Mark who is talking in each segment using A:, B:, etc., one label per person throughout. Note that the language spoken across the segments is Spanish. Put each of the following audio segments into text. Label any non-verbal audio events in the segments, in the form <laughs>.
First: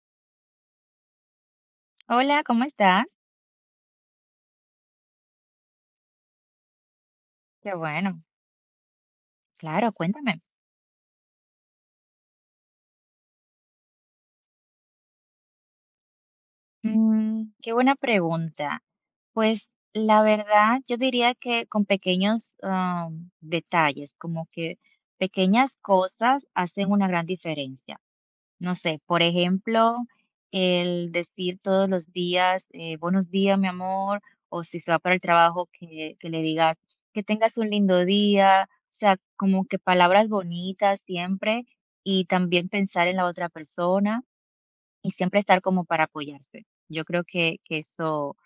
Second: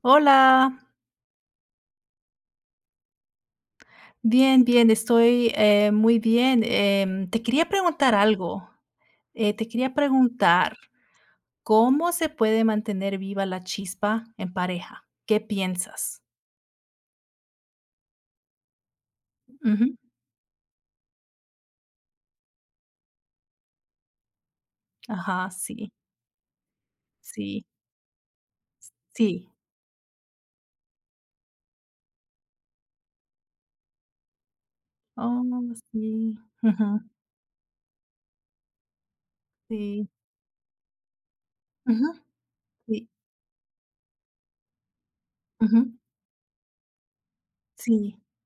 A: Hola,
B: Hola, ¿cómo estás?
A: bien, bien, estoy muy bien. Te quería
B: Qué
A: preguntar
B: bueno,
A: algo. Te
B: claro,
A: quería
B: cuéntame.
A: preguntar, ¿cómo se puede mantener viva la chispa en pareja? ¿Qué piensas?
B: Mm, qué buena pregunta. Pues
A: Ujú.
B: la verdad, yo diría que con pequeños detalles, como que
A: Ajá,
B: pequeñas
A: sí,
B: cosas hacen una gran
A: sí,
B: diferencia. No sé, por
A: sí.
B: ejemplo, el decir todos los días, buenos días, mi amor, o si se va para el
A: Oh,
B: trabajo, que
A: sí.
B: le digas
A: Ujú,
B: que tengas un lindo día, o sea, como que
A: sí.
B: palabras bonitas siempre,
A: Ujú,
B: y también pensar
A: sí.
B: en la otra persona y siempre estar
A: Ujú,
B: como para apoyarse. Yo creo que, que
A: sí.
B: eso,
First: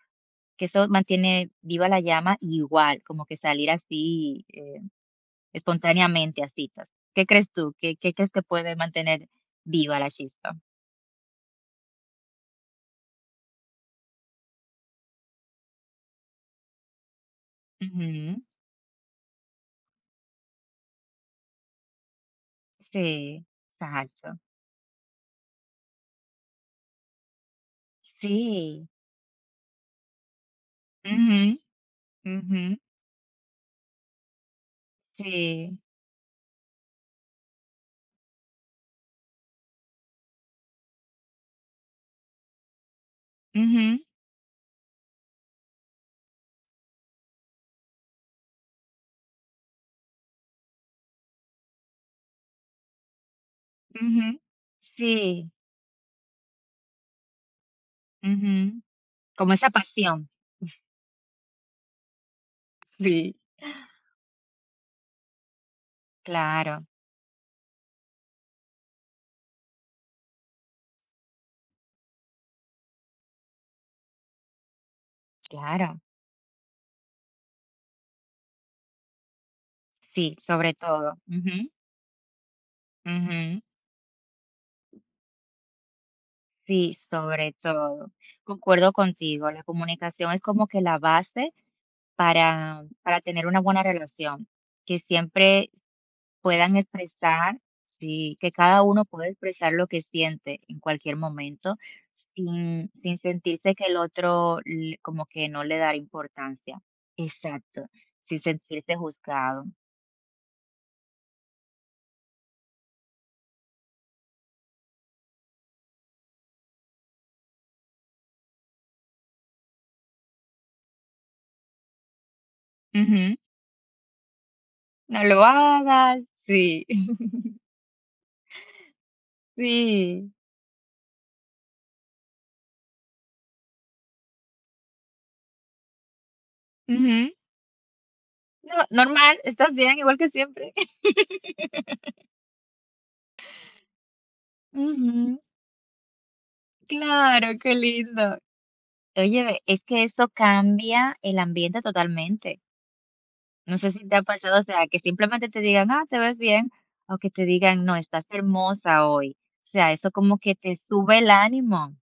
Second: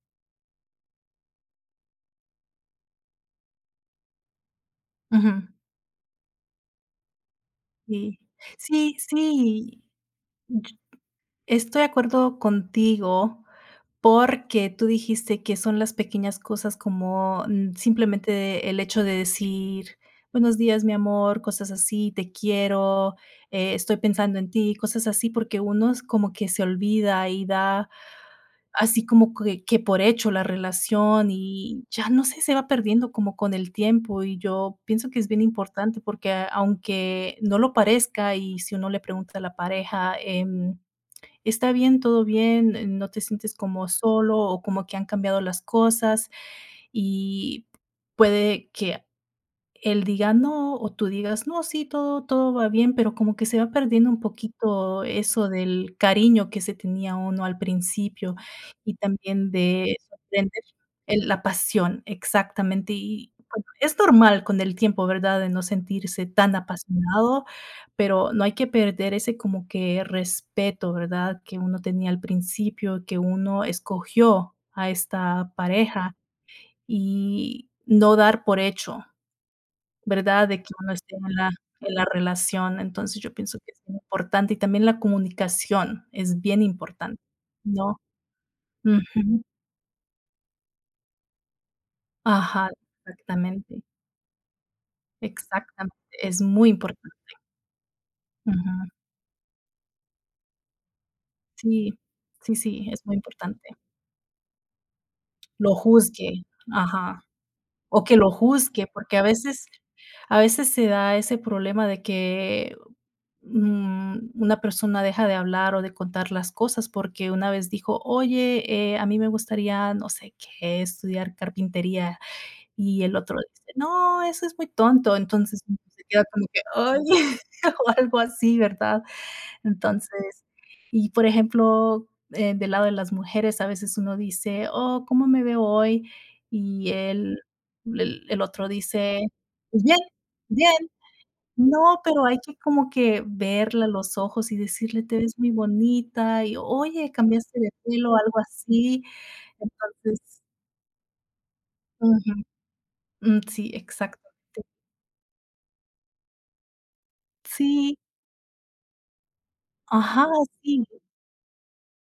B: que eso mantiene viva la llama, y igual, como que salir así
A: Ujú,
B: espontáneamente a citas. ¿Qué crees tú? ¿Qué
A: sí.
B: crees que puede
A: Sí,
B: mantener
A: sí.
B: viva la chispa?
A: Yo Estoy de acuerdo contigo. Porque tú dijiste que son las pequeñas cosas como,
B: Ujú.
A: simplemente el hecho de decir: "Buenos días, mi amor", cosas así, "Te quiero",
B: Sí,
A: "Estoy
B: exacto.
A: pensando en ti", cosas así, porque uno es como que se olvida y da
B: Sí.
A: así como que por hecho la relación
B: Ujú,
A: y ya no sé, se
B: ujú.
A: va perdiendo como con el tiempo, y yo pienso que es bien
B: Sí.
A: importante porque aunque no lo parezca y si uno le pregunta a la pareja, está bien, todo bien, no te sientes como
B: Ujú,
A: solo o como que han cambiado las cosas y puede que él diga no, o tú digas: "No, sí, todo va bien", pero como que se va perdiendo un
B: ujú.
A: poquito eso
B: Sí.
A: del cariño que se tenía uno al principio,
B: Ujú.
A: y también
B: Como esa
A: de
B: pasión.
A: sorprender el la pasión, exactamente. Y,
B: Sí.
A: bueno, es normal con el tiempo, ¿verdad?, de no sentirse tan
B: Claro,
A: apasionado, pero no hay que perder ese como que respeto, ¿verdad?, que uno tenía al principio, que uno escogió a esta
B: claro.
A: pareja, y no dar por hecho.
B: Sí,
A: ¿Verdad? De que
B: sobre
A: uno
B: todo.
A: esté en la
B: Ujú,
A: en la relación. Entonces, yo pienso
B: ujú.
A: que es muy importante, y también la comunicación es bien
B: Sí,
A: importante,
B: sobre
A: ¿no?
B: todo. Concuerdo
A: Ujú.
B: contigo, la comunicación es como que la base
A: Ajá,
B: para tener una buena
A: exactamente,
B: relación, que siempre
A: exactamente, es muy
B: puedan
A: importante.
B: expresar, sí, que cada
A: Ujú.
B: uno pueda expresar lo que siente en cualquier momento,
A: Sí, sí, sí,
B: sin
A: es muy
B: sin sentirse
A: importante.
B: que el otro l como que no
A: Lo
B: le da
A: juzgue,
B: importancia.
A: ajá,
B: Exacto,
A: o que lo
B: sin
A: juzgue,
B: sentirse
A: porque a
B: juzgado.
A: veces a veces se da ese problema de que, una persona deja de hablar o de contar las cosas porque una vez dijo: "Oye, a mí me gustaría, no sé qué, estudiar carpintería". Y el
B: Ujú.
A: otro dice: "No, eso es muy tonto".
B: No lo
A: Entonces se
B: hagas.
A: queda como que:
B: Sí.
A: "Oye",
B: <laughs>
A: <laughs> o algo así, ¿verdad?
B: Sí.
A: Entonces, y por ejemplo, del lado de las mujeres, a veces uno dice: "Oh, ¿cómo me veo hoy?". Y
B: Ujú.
A: el otro
B: No,
A: dice:
B: normal, ¿estás
A: "Pues
B: bien?
A: bien,
B: Igual que siempre.
A: bien".
B: <laughs>
A: No, pero hay que como que verla a los ojos y decirle: "Te ves
B: Ujú.
A: muy bonita", y: "Oye,
B: Claro,
A: cambiaste de
B: qué
A: pelo",
B: lindo.
A: algo así.
B: Oye, ve, es que
A: Entonces,
B: eso cambia el ambiente
A: ujú,
B: totalmente.
A: sí,
B: No sé si te ha
A: exacto.
B: pasado, o sea, que simplemente te digan: "Ah, te ves bien", o que te digan: "No,
A: Sí,
B: estás hermosa hoy". O sea, eso
A: ajá,
B: como que te
A: sí.
B: sube el ánimo.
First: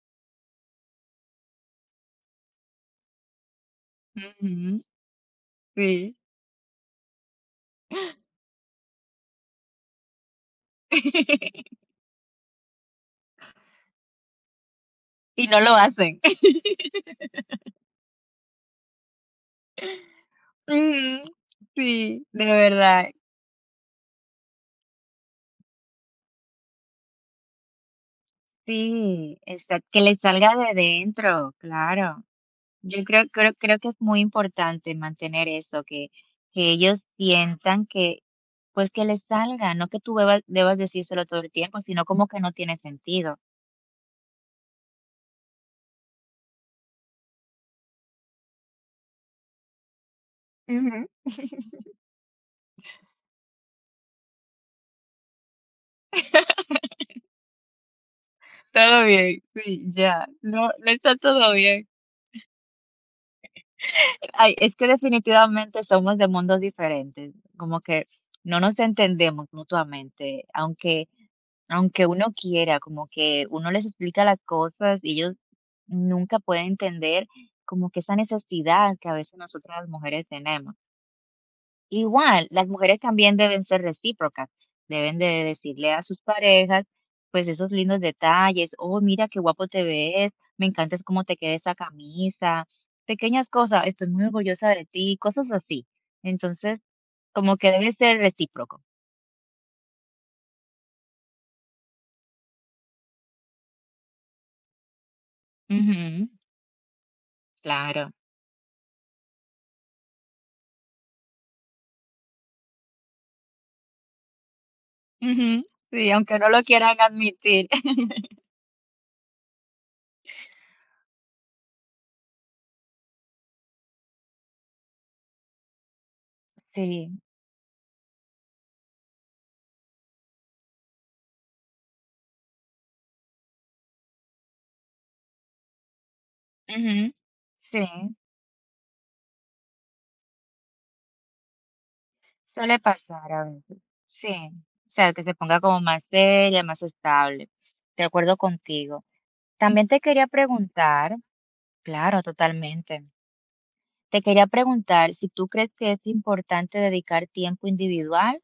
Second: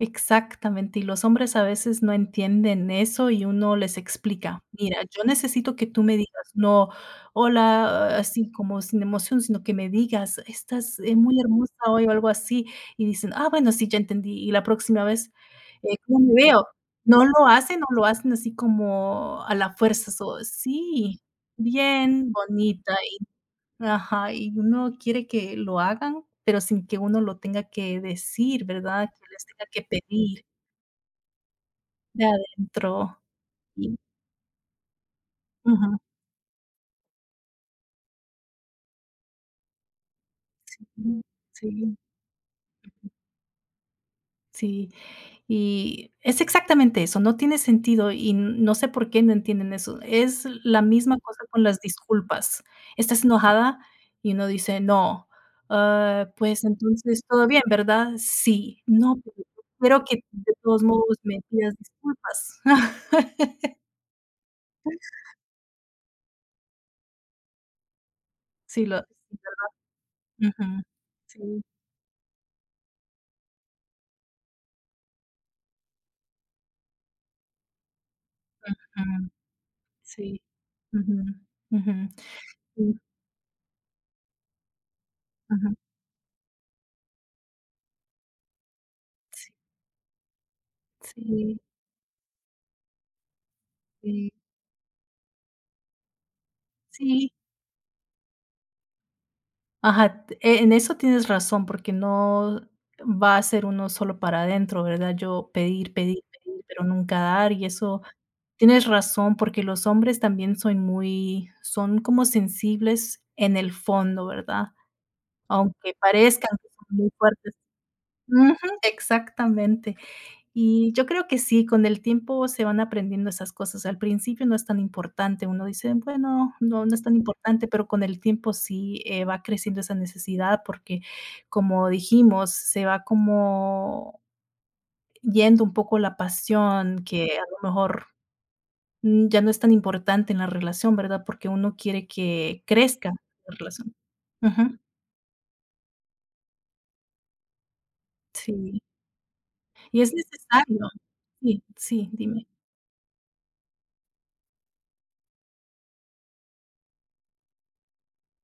A: Exactamente, y los hombres a veces no entienden eso y uno les explica:
B: Ujú,
A: "Mira, yo necesito que tú
B: sí.
A: me digas, no, hola, ah, así como sin emoción, sino que me digas: 'Estás muy hermosa
B: <laughs>
A: hoy'", o algo así, y dicen: "Ah, bueno, sí, ya entendí", y la próxima vez,
B: Y no lo hacen.
A: ¿cómo me veo?
B: <laughs>
A: No lo hacen así, como a la fuerza, so,
B: Ujú,
A: sí,
B: sí,
A: bien,
B: de
A: bonita,
B: verdad.
A: y, ajá, y uno quiere que lo hagan, pero sin que uno lo tenga que decir, ¿verdad? Que
B: Sí,
A: les tenga que
B: exacto, que le
A: pedir.
B: salga de dentro, claro.
A: De
B: Yo
A: adentro,
B: creo que
A: sí,
B: es muy importante mantener eso,
A: ujú,
B: que ellos sientan que, pues, que les salga, no que tú debas
A: ujú,
B: decírselo todo el tiempo,
A: sí,
B: sino como que no tiene sentido.
A: sí, y es exactamente eso, no tiene sentido y no sé por qué no entienden eso. Es la
B: Ujú.
A: misma cosa con las disculpas. Estás enojada y uno dice: "No, ah, pues entonces todo bien, ¿verdad?". "Sí".
B: Todo
A: "No, pero
B: bien,
A: yo
B: sí,
A: quiero que
B: ya.
A: de
B: No,
A: todos
B: no está
A: modos me
B: todo
A: pidas
B: bien.
A: disculpas". <laughs>
B: Ay, es que definitivamente somos de mundos diferentes, como que no nos
A: Sí, lo
B: entendemos mutuamente,
A: ujú,
B: aunque
A: sí,
B: aunque uno quiera, como que uno les explica las cosas y ellos nunca pueden entender como que esa necesidad que a
A: ujú,
B: veces nosotras las mujeres
A: sí,
B: tenemos.
A: ujú, ujú,
B: Igual, las
A: sí,
B: mujeres también deben ser recíprocas, deben de
A: ujú,
B: decirle a sus parejas, pues, esos lindos detalles: "Oh, mira qué
A: sí,
B: guapo te ves, me encanta es cómo te queda
A: sí.
B: esa camisa", pequeñas cosas: "Estoy muy
A: Sí,
B: orgullosa de ti", cosas así. Entonces,
A: sí,
B: como que debe ser recíproco.
A: ajá, en eso tienes razón, porque no va a ser uno solo para adentro, ¿verdad? Yo pedir, pedir,
B: Ujú,
A: pedir, pero nunca dar, y eso
B: claro.
A: tienes razón, porque los hombres también son muy son como sensibles en el fondo, ¿verdad?
B: Ujú,
A: Aunque
B: sí, aunque no
A: parezcan
B: lo
A: que
B: quieran
A: son muy fuertes.
B: admitir. <laughs>
A: Ujú, exactamente. Y yo creo que sí, con el tiempo se van aprendiendo esas cosas. Al principio no es tan importante, uno dice: "Bueno, no, no es tan
B: Sí,
A: importante", pero con el tiempo sí, va creciendo esa necesidad porque, como dijimos, se va como yendo un poco la pasión
B: ujú,
A: que a lo
B: sí.
A: mejor, ya no es tan importante en la relación, ¿verdad? Porque uno quiere que
B: Suele
A: crezca
B: pasar a
A: la
B: veces,
A: relación.
B: sí.
A: Ujú,
B: O sea, que se ponga como más seria, más estable. De acuerdo
A: sí,
B: contigo. También te
A: y es
B: quería
A: necesario.
B: preguntar,
A: Sí, sí,
B: claro,
A: dime.
B: totalmente. Te quería preguntar si tú crees que es importante dedicar tiempo individual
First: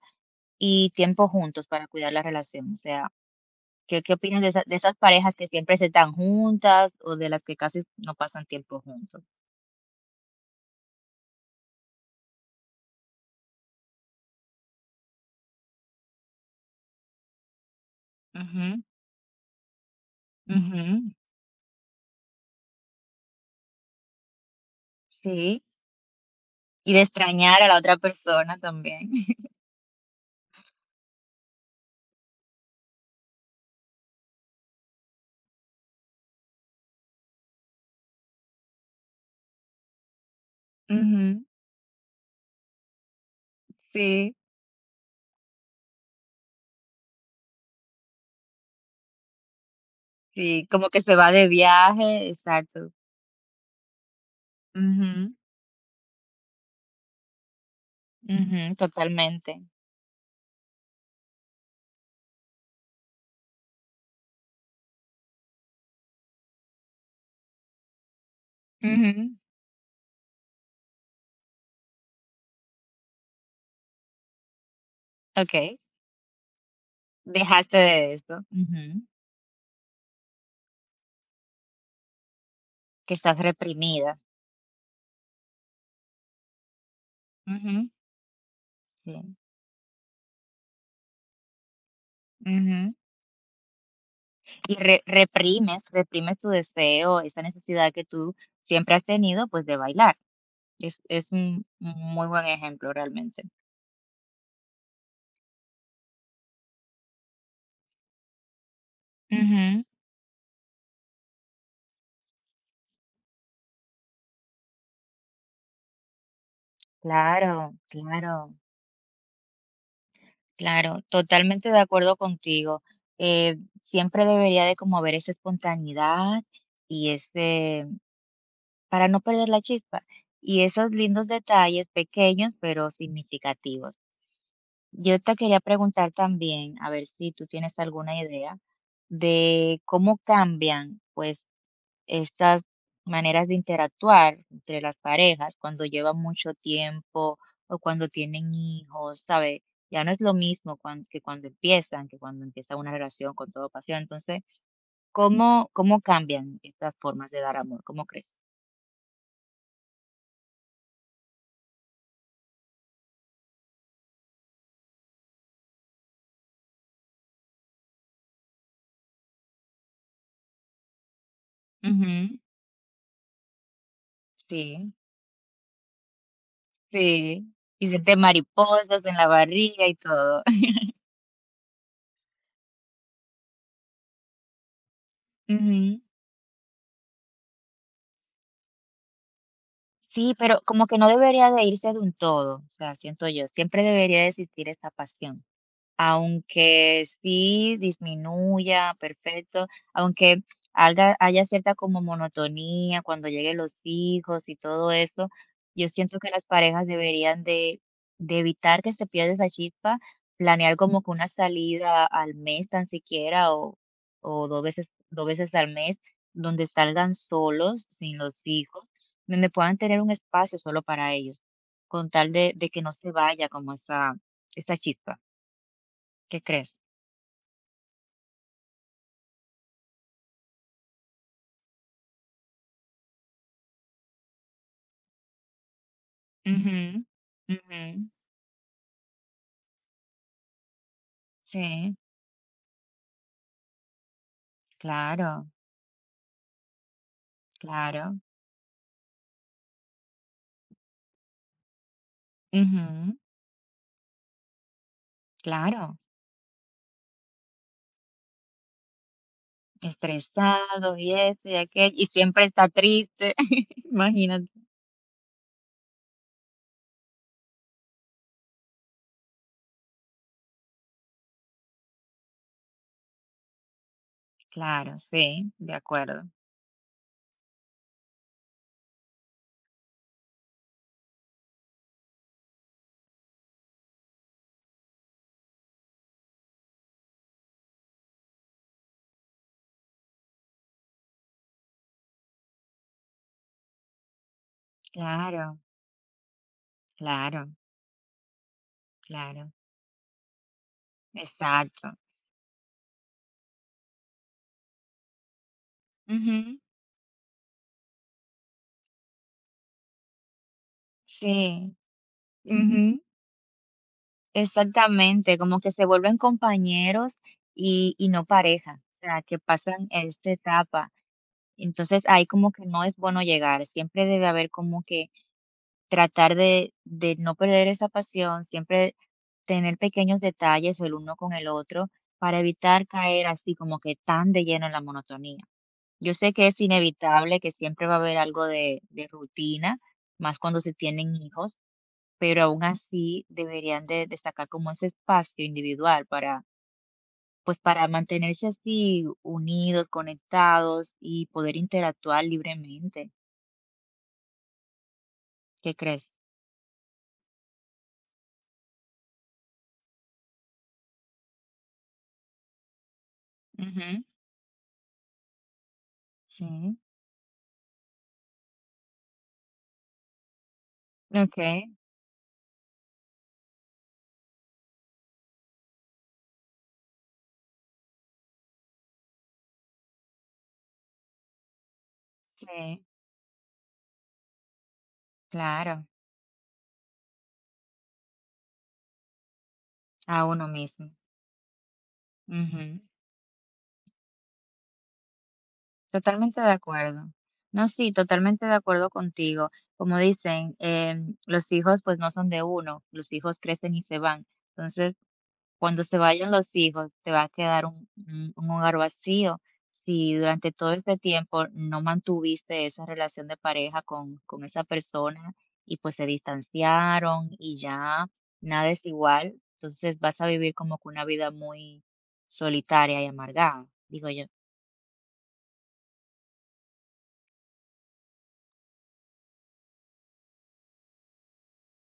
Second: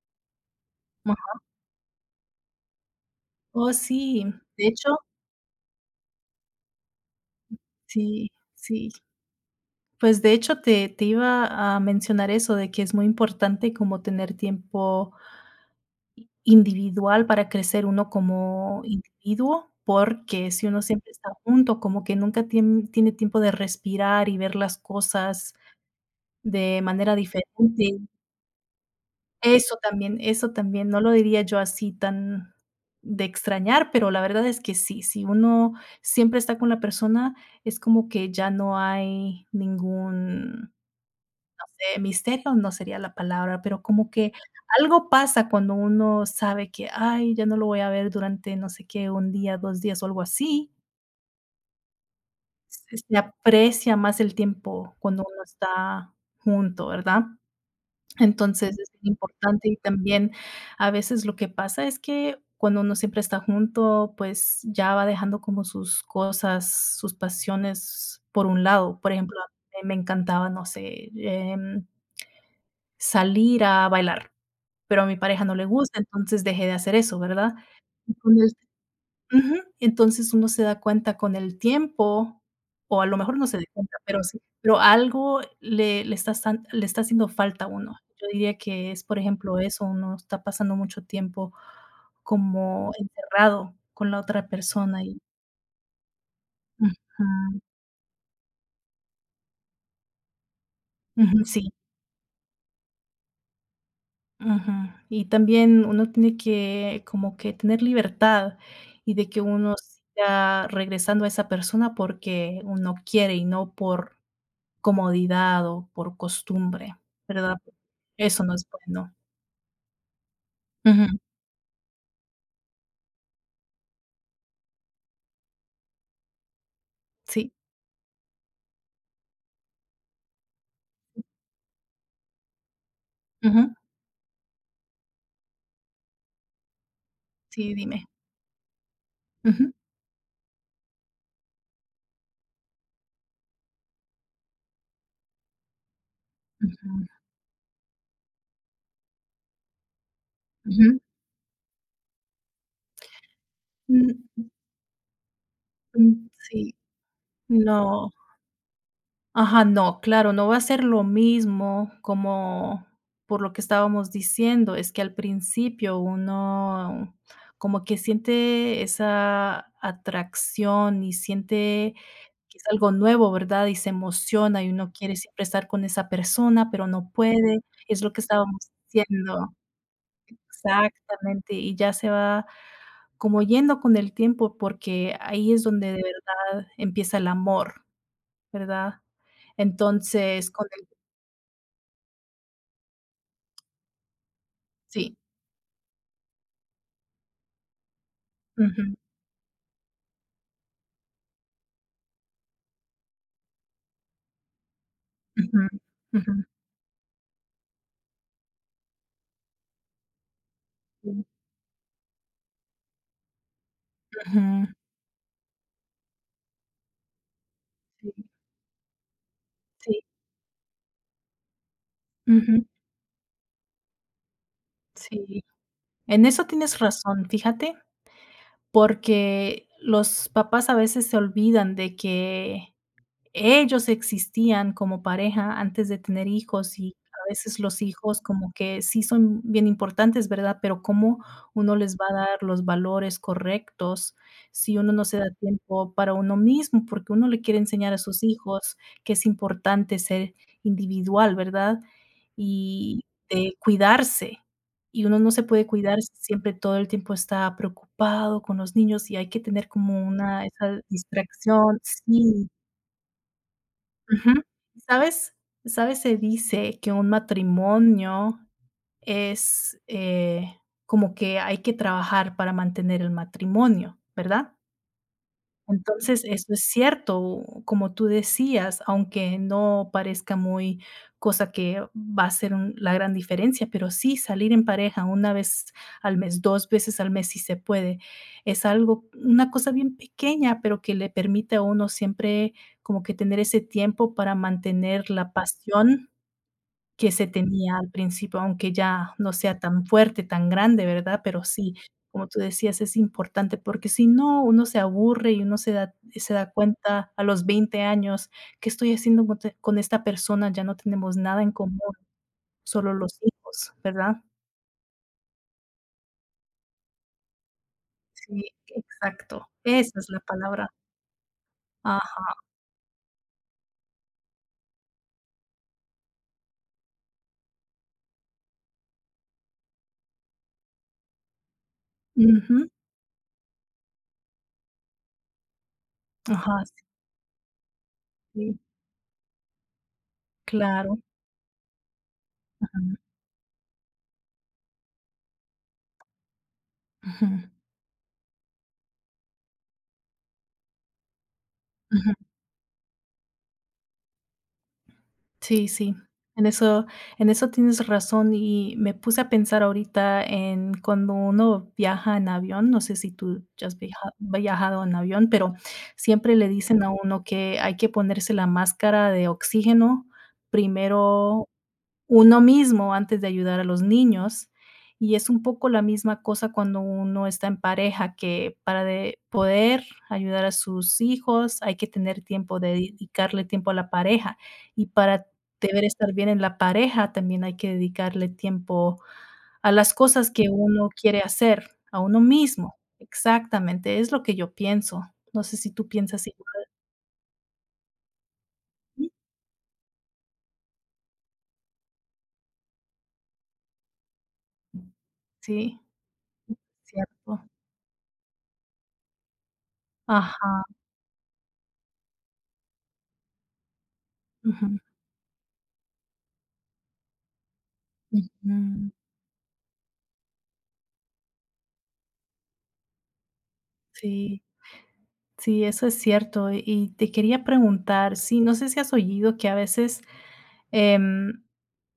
B: y tiempo
A: Ajá.
B: juntos para cuidar la relación. O sea,
A: Oh,
B: ¿qué
A: sí,
B: opinas de,
A: de
B: de
A: hecho,
B: esas parejas que siempre se están juntas o de las que casi no
A: sí,
B: pasan tiempo
A: sí.
B: juntos?
A: Pues, de hecho, te iba a mencionar eso, de que es muy importante como tener tiempo individual para crecer uno
B: Ujú,
A: como individuo, porque si uno siempre
B: ujú,
A: está junto, como que nunca tiene tiempo de respirar y ver las cosas
B: sí.
A: de
B: Y de
A: manera
B: extrañar a la otra
A: diferente.
B: persona también. <laughs>
A: Eso también, no lo diría yo así tan de extrañar, pero la verdad es que sí, si uno siempre está con la persona, es como que ya no hay ningún,
B: Ujú.
A: misterio no sería la palabra, pero como que
B: Sí,
A: algo pasa cuando uno sabe que, ay, ya no lo voy a ver durante, no sé qué, un día, 2 días o algo
B: sí,
A: así.
B: como que se va de viaje, exacto.
A: Se aprecia más el tiempo cuando
B: Ujú,
A: uno está junto, ¿verdad?
B: ujú,
A: Entonces, es
B: totalmente.
A: importante y también a veces lo que pasa es que cuando uno siempre está junto, pues ya va dejando como sus cosas, sus pasiones por un lado. Por
B: Ujú.
A: ejemplo, a mí me encantaba, no sé, salir a bailar, pero a mi pareja no le
B: Okey,
A: gusta, entonces dejé de hacer eso, ¿verdad?
B: dejaste de
A: Y
B: eso.
A: con el
B: Ujú.
A: Ujú, entonces uno se da cuenta con el tiempo, o a
B: Que
A: lo
B: estás
A: mejor no se da cuenta,
B: reprimida.
A: pero sí, pero algo le está haciendo falta a
B: Ujú.
A: uno. Yo diría que es, por
B: Sí.
A: ejemplo, eso, uno está pasando mucho tiempo como
B: Ujú.
A: encerrado con la otra
B: Y re
A: persona y
B: reprimes, reprimes tu deseo, esa
A: ujú,
B: necesidad que tú siempre has tenido, pues, de bailar. Es
A: ujú,
B: un
A: sí.
B: un muy buen ejemplo realmente.
A: Ujú. Y también uno tiene que como que tener libertad y de que uno
B: Ujú.
A: siga regresando a esa persona porque uno quiere y no por comodidad o por costumbre, ¿verdad?
B: Claro,
A: Eso no
B: claro.
A: es bueno.
B: Claro,
A: Ujú.
B: totalmente de acuerdo contigo. Siempre debería de como haber esa espontaneidad y
A: Sí.
B: ese, para no perder la chispa, y esos lindos detalles pequeños pero
A: Ujú.
B: significativos. Yo te quería preguntar también, a ver si tú
A: Sí,
B: tienes
A: dime.
B: alguna idea
A: Ujú.
B: de cómo cambian, pues, estas maneras de interactuar entre las parejas cuando llevan mucho
A: Ujú.
B: tiempo o cuando tienen hijos, sabe. Ya no es lo mismo
A: Ujú.
B: que cuando empiezan, que cuando empieza una relación con todo pasión. Entonces,
A: Mm,
B: ¿cómo
A: mm,
B: cambian
A: sí.
B: estas formas de dar amor? ¿Cómo
A: No.
B: crees?
A: Ajá, no, claro, no va a ser lo mismo como por lo que estábamos diciendo, es que al principio uno como que siente esa atracción y siente
B: Ujú.
A: que es algo nuevo, ¿verdad? Y se emociona y
B: Sí,
A: uno quiere siempre estar con esa persona, pero no
B: sí.
A: puede,
B: Y
A: es lo
B: siente
A: que estábamos
B: mariposas en la
A: diciendo.
B: barriga y todo. <laughs>
A: Exactamente, y ya se va como yendo con el tiempo porque ahí es donde
B: Ujú.
A: de verdad empieza el amor. ¿Verdad?
B: Sí,
A: Entonces,
B: pero
A: con
B: como
A: el
B: que no debería de irse de un todo, o sea, siento yo, siempre debería de existir esa
A: sí.
B: pasión. Aunque sí
A: Ujú,
B: disminuya, perfecto, aunque haga haya cierta como monotonía cuando lleguen los hijos y todo eso,
A: ujú,
B: yo siento que
A: ujú,
B: las parejas deberían de evitar que se pierda esa chispa, planear como que
A: sí,
B: una salida al mes tan siquiera o 2
A: ujú,
B: veces 2 veces al mes, donde salgan solos,
A: sí,
B: sin los hijos, donde puedan tener
A: sí,
B: un espacio solo para ellos, con tal de
A: ujú,
B: de que no se vaya como esa chispa,
A: sí. En
B: ¿qué
A: eso tienes
B: crees?
A: razón, fíjate, porque los papás a veces se olvidan de que ellos existían como pareja antes de tener
B: Ujú,
A: hijos y a veces
B: ujú.
A: los hijos como que sí son bien importantes, ¿verdad? Pero cómo uno les
B: Sí,
A: va a dar los valores correctos si uno no se da
B: claro,
A: tiempo para uno mismo, porque uno le quiere enseñar a
B: claro.
A: sus hijos que es importante ser individual, ¿verdad? Y
B: Ujú,
A: de cuidarse. Y uno no se puede
B: claro.
A: cuidar si siempre todo el tiempo está preocupado con los niños y hay que tener como una esa
B: Estresado y esto y
A: distracción.
B: aquello, y siempre
A: Sí.
B: está triste. <laughs>
A: Ujú.
B: Imagínate.
A: ¿Sabes? ¿Sabes? Se dice que un matrimonio es, como que hay que trabajar para mantener el matrimonio, ¿verdad?
B: Claro, sí, de acuerdo.
A: Entonces, eso es cierto, como tú decías, aunque no parezca muy cosa que va a ser un la gran diferencia, pero sí, salir en pareja una vez al mes, 2 veces al mes, si se puede, es algo una cosa bien pequeña, pero que le permite a uno siempre como que tener ese tiempo para mantener la
B: Claro,
A: pasión que se
B: claro,
A: tenía al principio, aunque ya no
B: claro.
A: sea tan fuerte, tan grande, ¿verdad? Pero sí,
B: Exacto.
A: como tú decías, es importante porque si no, uno se aburre y uno se da
B: Ujú,
A: cuenta a los 20 años, ¿qué estoy haciendo con esta persona? Ya no tenemos nada en
B: sí,
A: común, solo
B: ujú.
A: los hijos, ¿verdad?
B: Exactamente, como que se vuelven compañeros y no
A: Sí,
B: pareja, o sea, que
A: exacto.
B: pasan
A: Esa es la
B: esta
A: palabra.
B: etapa. Entonces, ahí
A: Ajá.
B: como que no es bueno llegar, siempre debe haber como que tratar de no perder esa pasión, siempre tener pequeños detalles el uno con el otro, para
A: Ujú.
B: evitar caer así como que tan de lleno en la monotonía. Yo sé que es
A: Ajá,
B: inevitable, que siempre va a haber algo
A: sí,
B: de rutina, más cuando se
A: claro.
B: tienen hijos, pero aún
A: Ajá.
B: así deberían de destacar como ese espacio individual para,
A: Ujú.
B: pues, para mantenerse así unidos, conectados y poder
A: Ujú.
B: interactuar libremente,
A: Sí,
B: ¿qué
A: sí.
B: crees?
A: En eso en eso tienes razón, y me puse a pensar ahorita en cuando uno viaja en avión, no sé si tú ya has
B: Ujú,
A: viajado en avión, pero siempre le
B: sí,
A: dicen a uno que hay que ponerse la máscara de oxígeno primero
B: okey,
A: uno mismo antes de ayudar a los niños. Y es un poco la misma cosa cuando uno está en pareja, que para de poder ayudar a sus hijos hay que tener tiempo,
B: sí.
A: dedicarle tiempo a la pareja. Y para deber
B: Claro,
A: estar bien en la pareja, también hay que dedicarle tiempo a las
B: a
A: cosas
B: uno
A: que
B: mismo.
A: uno quiere hacer, a uno mismo.
B: Ujú.
A: Exactamente, es lo que yo pienso. No sé si tú piensas
B: Totalmente de
A: igual.
B: acuerdo. No, sí, totalmente de acuerdo contigo. Como dicen, los hijos pues no son de uno, los hijos crecen y se van. Entonces,
A: Sí,
B: cuando se vayan los hijos, te va a
A: cierto.
B: quedar un hogar vacío, si durante
A: Ajá.
B: todo este tiempo no mantuviste esa relación de pareja con esa
A: Ujú,
B: persona y, pues, se distanciaron y ya nada es
A: ujú.
B: igual, entonces vas a vivir como que una vida muy solitaria y amargada, digo yo,
A: Sí. Sí, eso es cierto. Y te quería preguntar, sí, no sé si has oído que a veces, em,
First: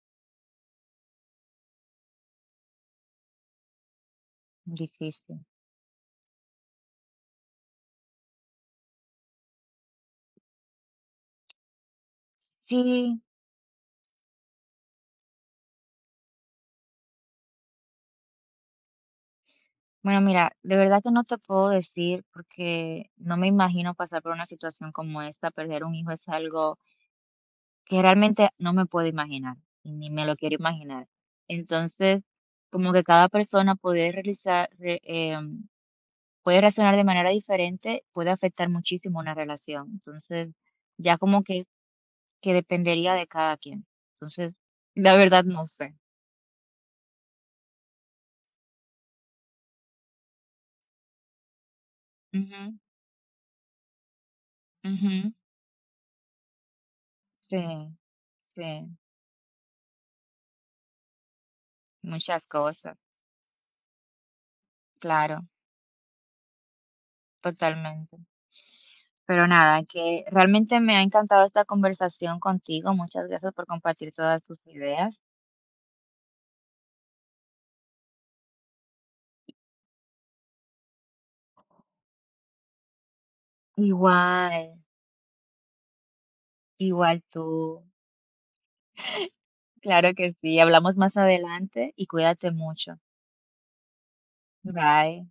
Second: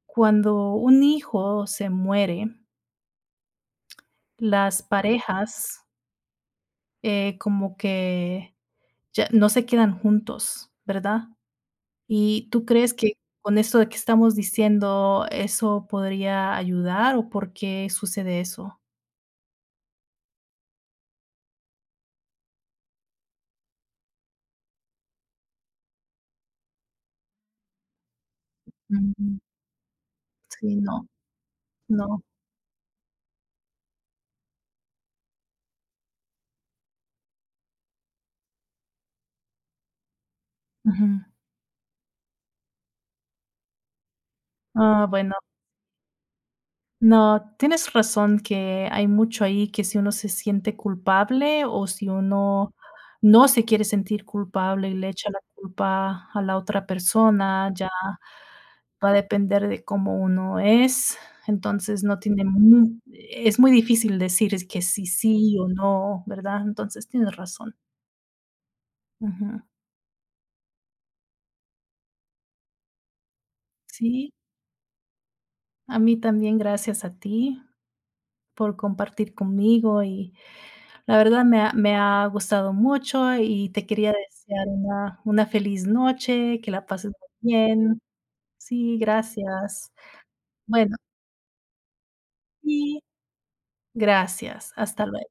A: cuando un hijo se muere, las
B: difícil.
A: parejas, como que ya no se quedan juntos, ¿verdad? ¿Y tú crees que
B: Sí,
A: con esto de que estamos diciendo eso podría ayudar o por qué sucede eso?
B: bueno, mira, de verdad que no te puedo decir porque no me imagino pasar por una situación como esta, perder un hijo es algo que realmente no me puedo
A: Mm,
B: imaginar, ni me lo quiero
A: sí,
B: imaginar.
A: no,
B: Entonces,
A: no.
B: como que cada persona puede puede reaccionar de manera diferente, puede afectar muchísimo una relación. Entonces,
A: Ujú.
B: ya como que dependería de cada quien. Entonces,
A: Ah,
B: la
A: bueno.
B: verdad no sé.
A: No, tienes razón que hay mucho ahí, que si uno se siente culpable o si uno
B: Ujú,
A: no se quiere sentir culpable y le echa
B: ujú.
A: la culpa a la otra persona, ya
B: Sí, sí,
A: va a depender de cómo uno es. Entonces no
B: muchas
A: tiene
B: cosas,
A: mu es muy difícil decir es que sí,
B: claro.
A: sí o no, ¿verdad? Entonces tienes razón.
B: Totalmente. Pero
A: Ujú.
B: nada, que realmente me ha encantado esta conversación contigo. Muchas gracias por compartir
A: Sí,
B: todas tus ideas.
A: a mí también gracias a ti por compartir conmigo y la verdad me ha gustado mucho y te quería
B: Igual,
A: desear una feliz noche, que la pases
B: igual
A: muy
B: tú.
A: bien. Sí, gracias.
B: Claro que sí.
A: Bueno,
B: Hablamos más adelante y cuídate mucho.
A: y gracias. Hasta luego.
B: Bye.